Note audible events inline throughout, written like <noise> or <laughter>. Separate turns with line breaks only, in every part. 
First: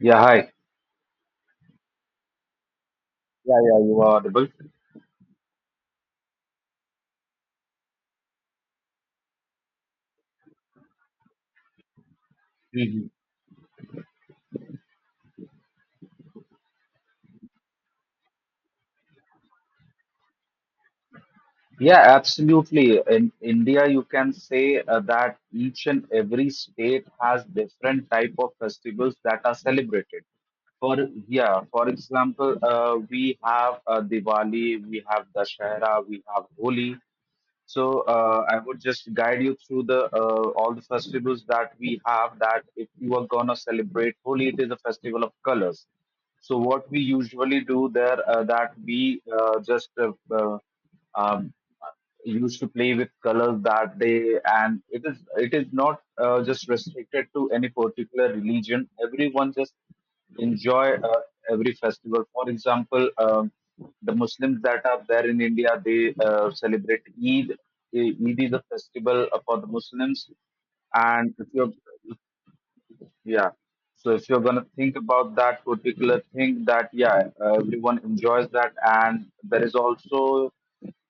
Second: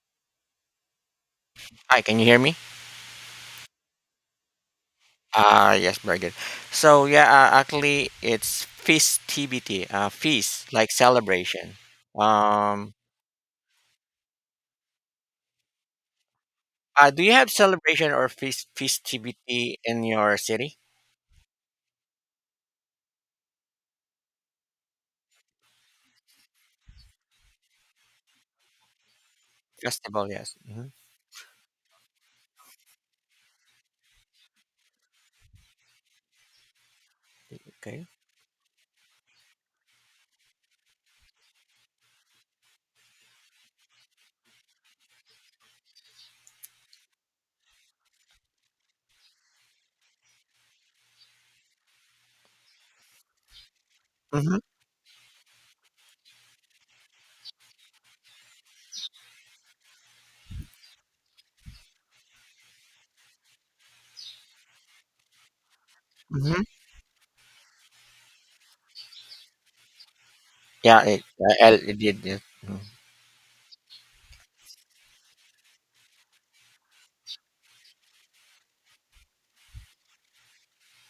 Yeah, hi.
Hi, can you hear me?
Yeah, yeah, you are audible.
Ah, yes, very good. So yeah, it's festivity, feast like celebration. Um,
Mhm.
do you have celebration or feast festivity in your city?
Yeah, absolutely. In India, you can say that each and every state has different type of festivals that are celebrated.
Festival, yes. Hmm.
For Yeah, for example, we have Diwali, we have Dashera, we have Holi. So
Okay.
I would just guide you through the all the festivals that we have. That if you are gonna celebrate Holi, it is a festival of colors. So what we usually do there, that we just um, used to play with colors that day,
Mm-hmm.
and it is not, just restricted to any particular religion. Everyone just enjoy, every festival. For example, the muslims that are there in india, they
Mm-hmm.
celebrate eid. Eid is a festival for the muslims.
Yeah, it,
And if you
It did. It. Mhm.
Yeah. So if you're going to think about that particular thing, that yeah, everyone enjoys that, and there is also,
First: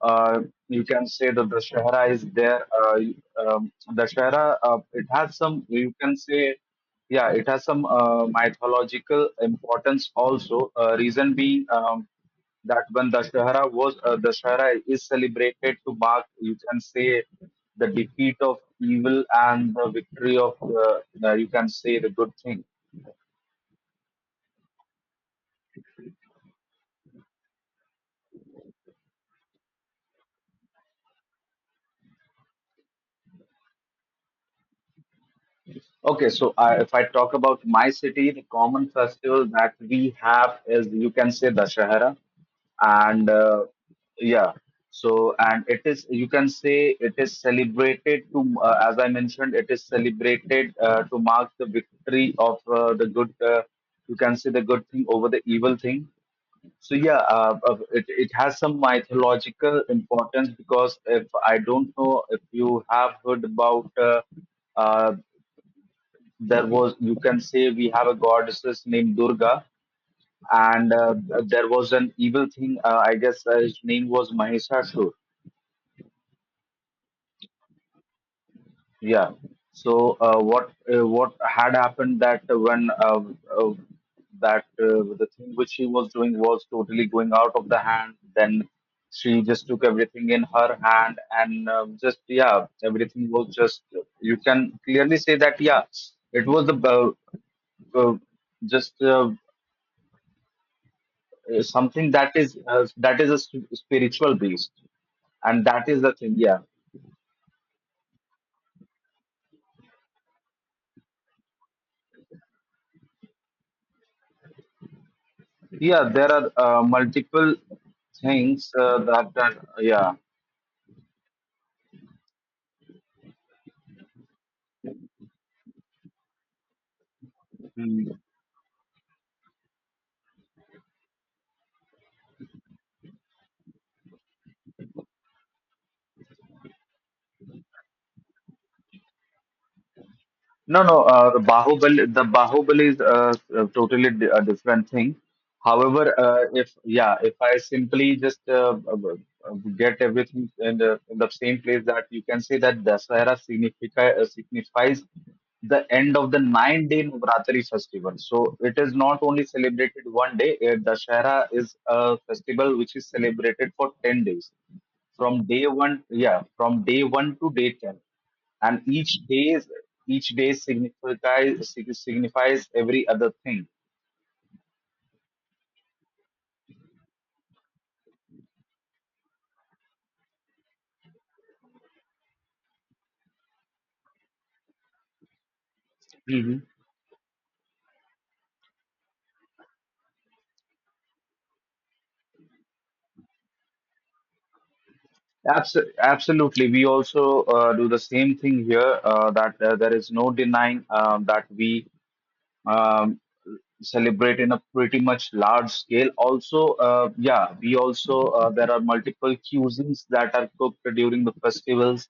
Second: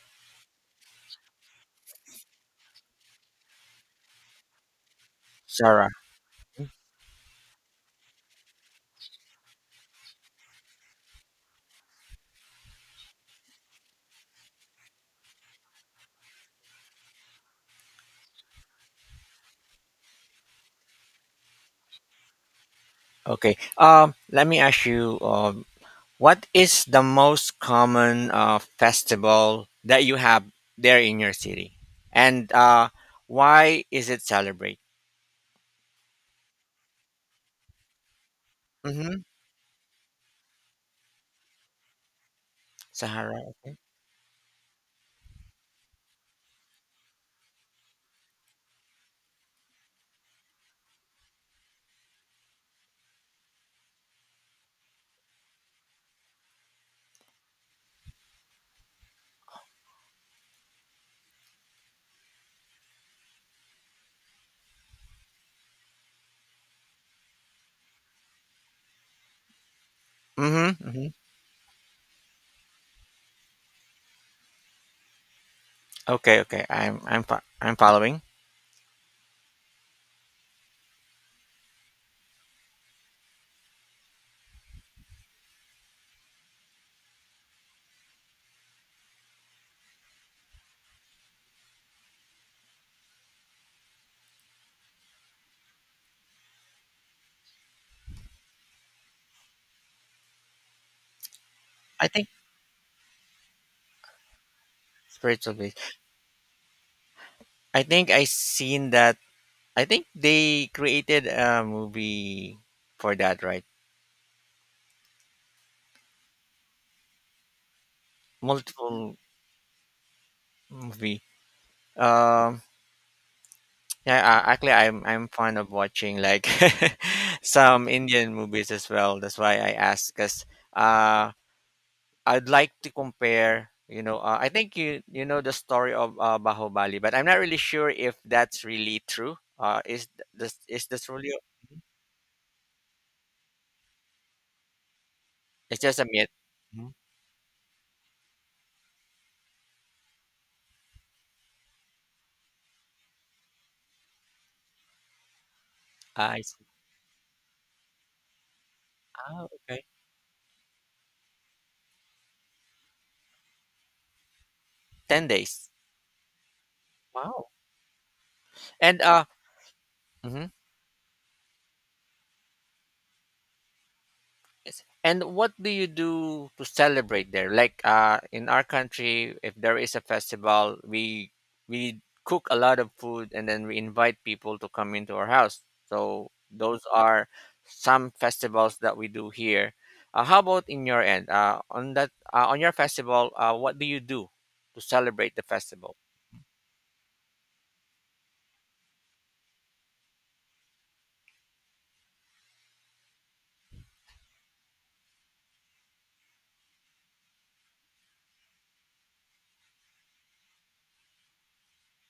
uh, you can say, that the Shahara is there. The Shahara, it has some,
Sarah.
you can say, yeah, it has some mythological importance also. Reason being, that when Dashahara was Dashahara is celebrated to mark, you can say, the defeat of evil and the victory of, you can say, the good thing.
Okay. Let me ask you. What is the most common festival that you have there in your city, and why is it celebrated?
Okay, so if I talk about my city, the common
Mhm.
festival that we have is, you can say, Dashahara, and
Sahara, okay.
yeah, so, and it is, you can say, it is celebrated to as I mentioned, it is celebrated to mark the victory of the good. You can say the good thing over the evil thing. So yeah, it has some mythological importance because if I don't know if you have heard about. Uh, there was, you can say, we have a goddesses named durga,
Mhm,
and
mhm.
there was an evil thing, I guess his name was mahishasur.
Okay, okay. I'm following.
Yeah, so what had happened that when uh, that the thing which she was doing was totally going out of the hand. Then she just took everything in her hand and, just, yeah, everything was just, you can clearly say that, yeah, it was the uh, just
I
something
think
that is a spiritual base,
spiritual
and
base.
that is the thing. Yeah,
I think I seen that. I think they created a movie for that, right?
yeah, there are multiple things
Multiple
that that yeah.
movie. Um, yeah, I'm fond of watching like <laughs> some
Hmm.
Indian movies as well. That's why I asked, cause uh, I'd like to compare, you know, I think you know the story of Bahubali, but I'm not really sure if that's really true. Is this
No,
is
no.
this really?
The Bahubali, the Bahubali is totally a different thing.
It's just a
However,
myth.
if
Mhm.
yeah, if I simply just get everything in in the same place, that you can say that Dasahara significa, signifies the end of the
I see.
nine-day Navratri festival. So it is not
Ah,
only
okay.
celebrated one day. Dasahara is a festival which is celebrated for ten days,
Ten
from day
days.
one, yeah, from day one
Wow.
to day 10, and
And uh,
each
mhm.
day signifies, signifies every other thing.
Yes. And what do you do to celebrate there? Like in our country, if there is a festival, we cook a lot of food and then we invite people to come into our house. So
Hmm.
those are some festivals that we do here. How about in your end? On your festival, what do you do to celebrate the festival?
Absolutely, we also do the same thing here, that there is no denying, that we, um, celebrate in a pretty much large scale. Also, yeah, we also, there are multiple cuisines that are cooked during the festivals,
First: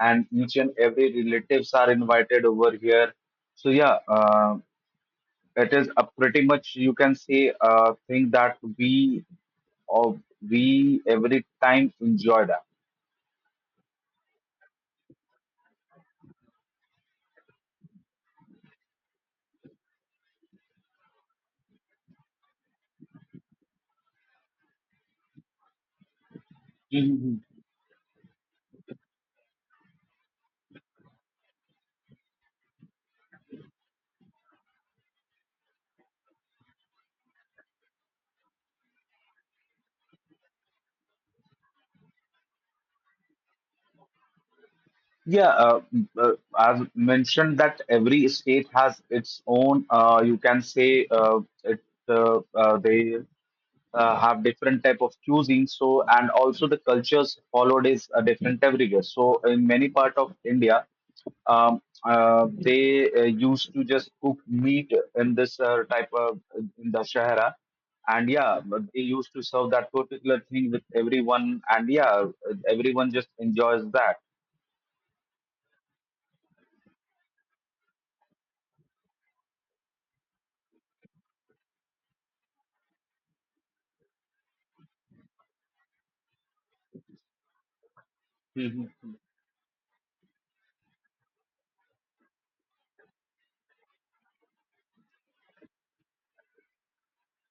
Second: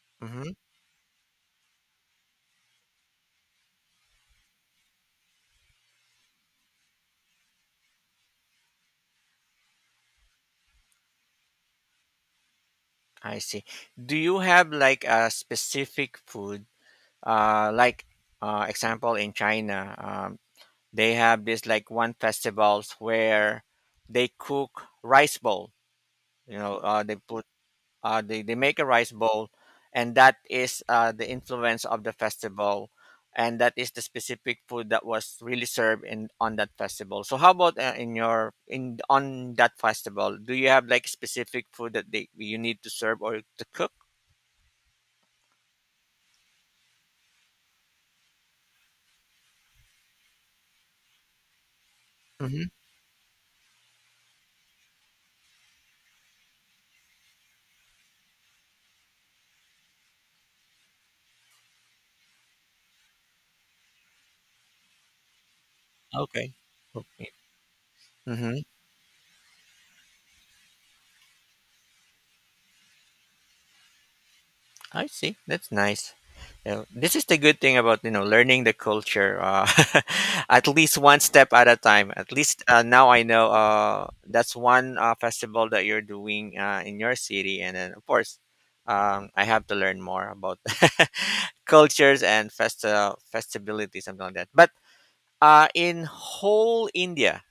and
Mm-hmm.
each and every relatives are invited over here. So yeah, it is a pretty much, you can say, thing that of we every time enjoy
I see. Do you have like a specific food? Uh, like Example in China. They have this like one festivals where they cook rice bowl, you know, uh, they
that.
put uh, they, they make a rice bowl, and that is the influence of the festival, and that is the specific food that was really served in on that festival. So how about in your in on that festival, do you have like specific food that they you need to serve or to cook?
Yeah, I've mentioned that every state has its own. You can say it.
Hmm.
They have different type of cuisine. So, and also the cultures followed is different everywhere. So in many part of India, um, they used to just cook meat in this type of,
Okay.
in the
Okay.
shahara. And
Hmm.
yeah, but they used to serve that particular thing with everyone, and yeah, everyone just enjoys that.
I see, that's nice. Yeah, this is the good thing about, you know, learning the culture, <laughs> at least one step at a time. At least now I know that's one festival that you're doing in your city, and then of course
Mhm.
I have to learn more about <laughs> cultures and festa festivities, something like that. But in whole India,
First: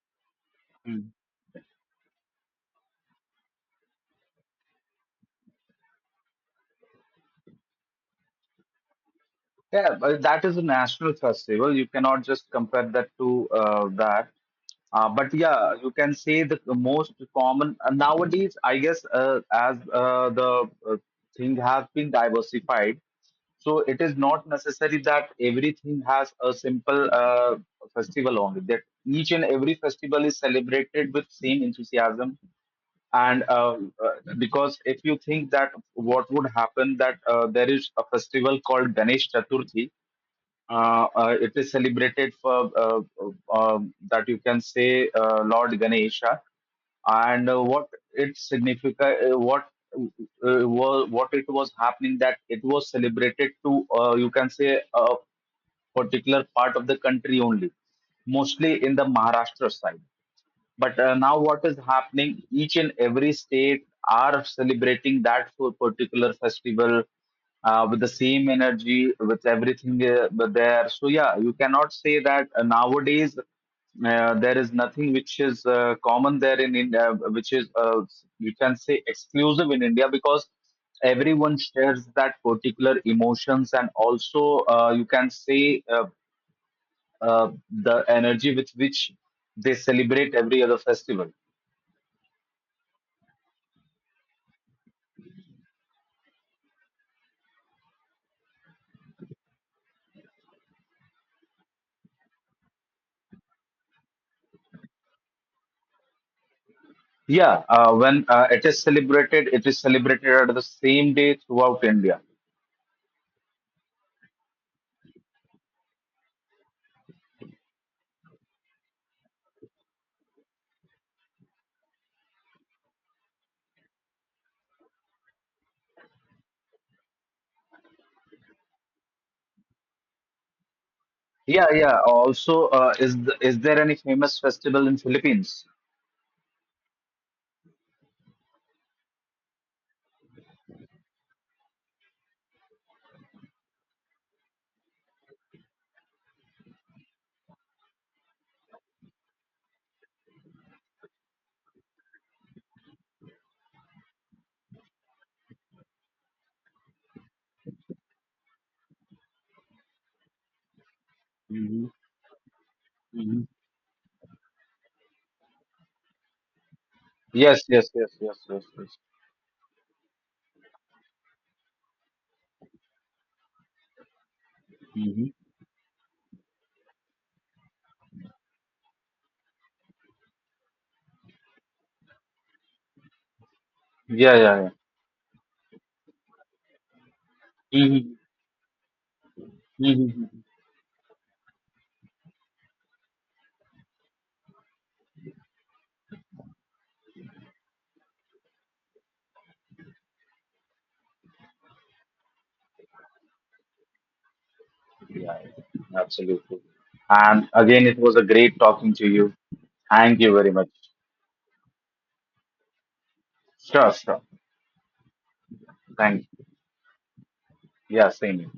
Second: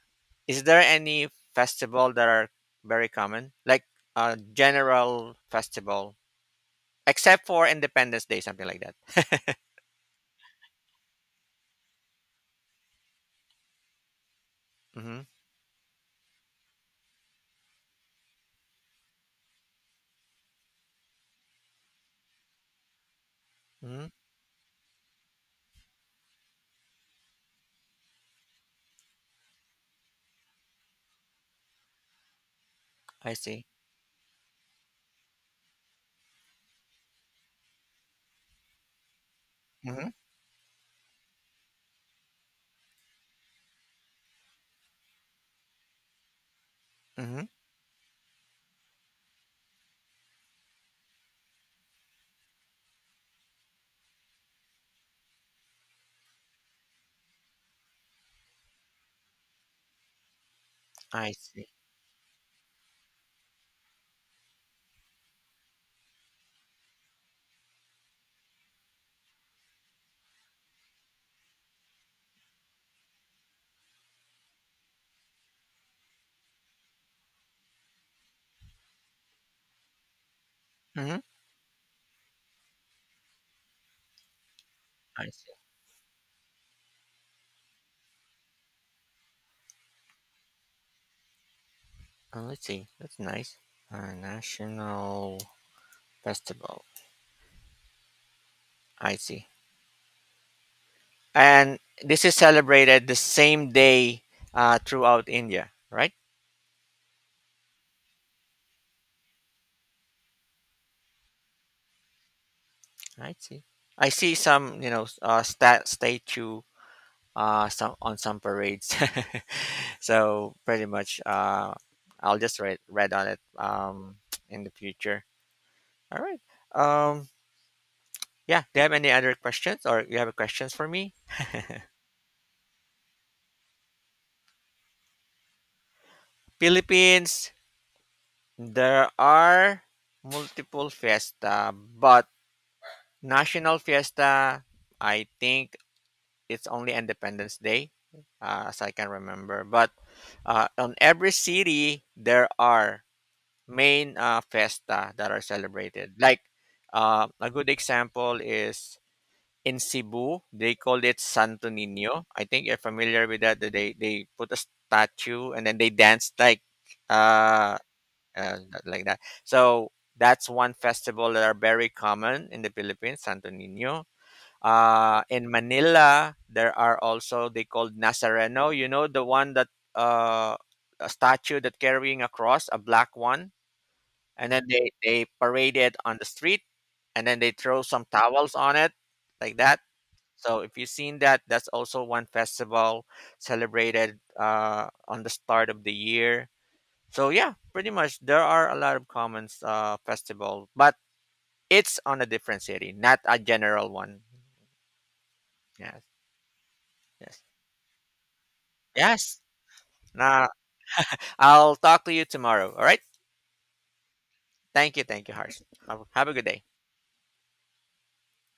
is there any festival that are very common, like a general festival, except for Independence Day, something like that? <laughs>
Yeah, but that is a national festival. You cannot just compare that to that.
Mhm.
But yeah, you can say the most common, nowadays, I guess, as the uh, thing has been diversified. So it
Mhm,
is not necessary that everything has a simple festival only. That each and every festival is celebrated with same enthusiasm,
I
and
see.
uh, because if you think that, what would happen, that there is a festival called Ganesh Chaturthi,
Mhm.
it is celebrated for that you can say Lord Ganesha,
Mhm,
and what it significa, what it was happening, that it was celebrated to you can say a particular part of the country only, mostly in the Maharashtra side. But
I
now what
see.
is happening? Each and every state are celebrating that for particular festival with the same energy, with everything there. So yeah, you cannot say that nowadays there is nothing which is common there in India, which is, you can say, exclusive in India, because
Mhm,
everyone shares that particular emotions, and also you
I
can
see.
say uh, the energy with which they celebrate every other festival.
Oh, let's see. That's nice. A national festival. I see. And this is celebrated the same day throughout India, right?
Yeah, when it is celebrated at the same day throughout India.
I see. I see some, you know, statue, some on some parades. <laughs> So pretty much, I'll just read on it, <tsk> in the future. All right. Um, Yeah, do you have any other questions, or you have questions for me?
Yeah, yeah. Also, is there any famous festival in Philippines?
Philippines, there are multiple fiesta, but national fiesta, I think it's only Independence Day, as I can remember. But on every city, there are main fiesta that are celebrated. Like a good example is in Cebu, they called it Santo
Mm-hmm.
Nino. I think you're familiar with
Mm-hmm.
that. They put a statue and then they danced
Yes,
uh,
yes, yes, yes,
uh
yes, yes.
like that. So that's one festival that are very common in the Philippines, Santo Nino.
Mm-hmm.
In Manila, there are also they called Nazareno. You know the one that uh, a statue that carrying a cross, a black one,
Yeah,
and
yeah,
then
yeah.
they parade it on the street, and then they throw some
Mm-hmm.
towels on it, like that.
Mm-hmm.
So if you've seen that, that's also one festival celebrated on the start of the year. So yeah, pretty much there are a lot of common festivals, but it's on a different city, not a general one.
Yeah, yeah,
Yes,
absolutely.
yes,
And again, it was a great talking to you.
yes.
Thank you
Nah,
very much.
I'll talk to you tomorrow. All right.
Sure, sure.
Thank you, Harsh. Have
Thank
have a good
you.
day.
Yeah, same here.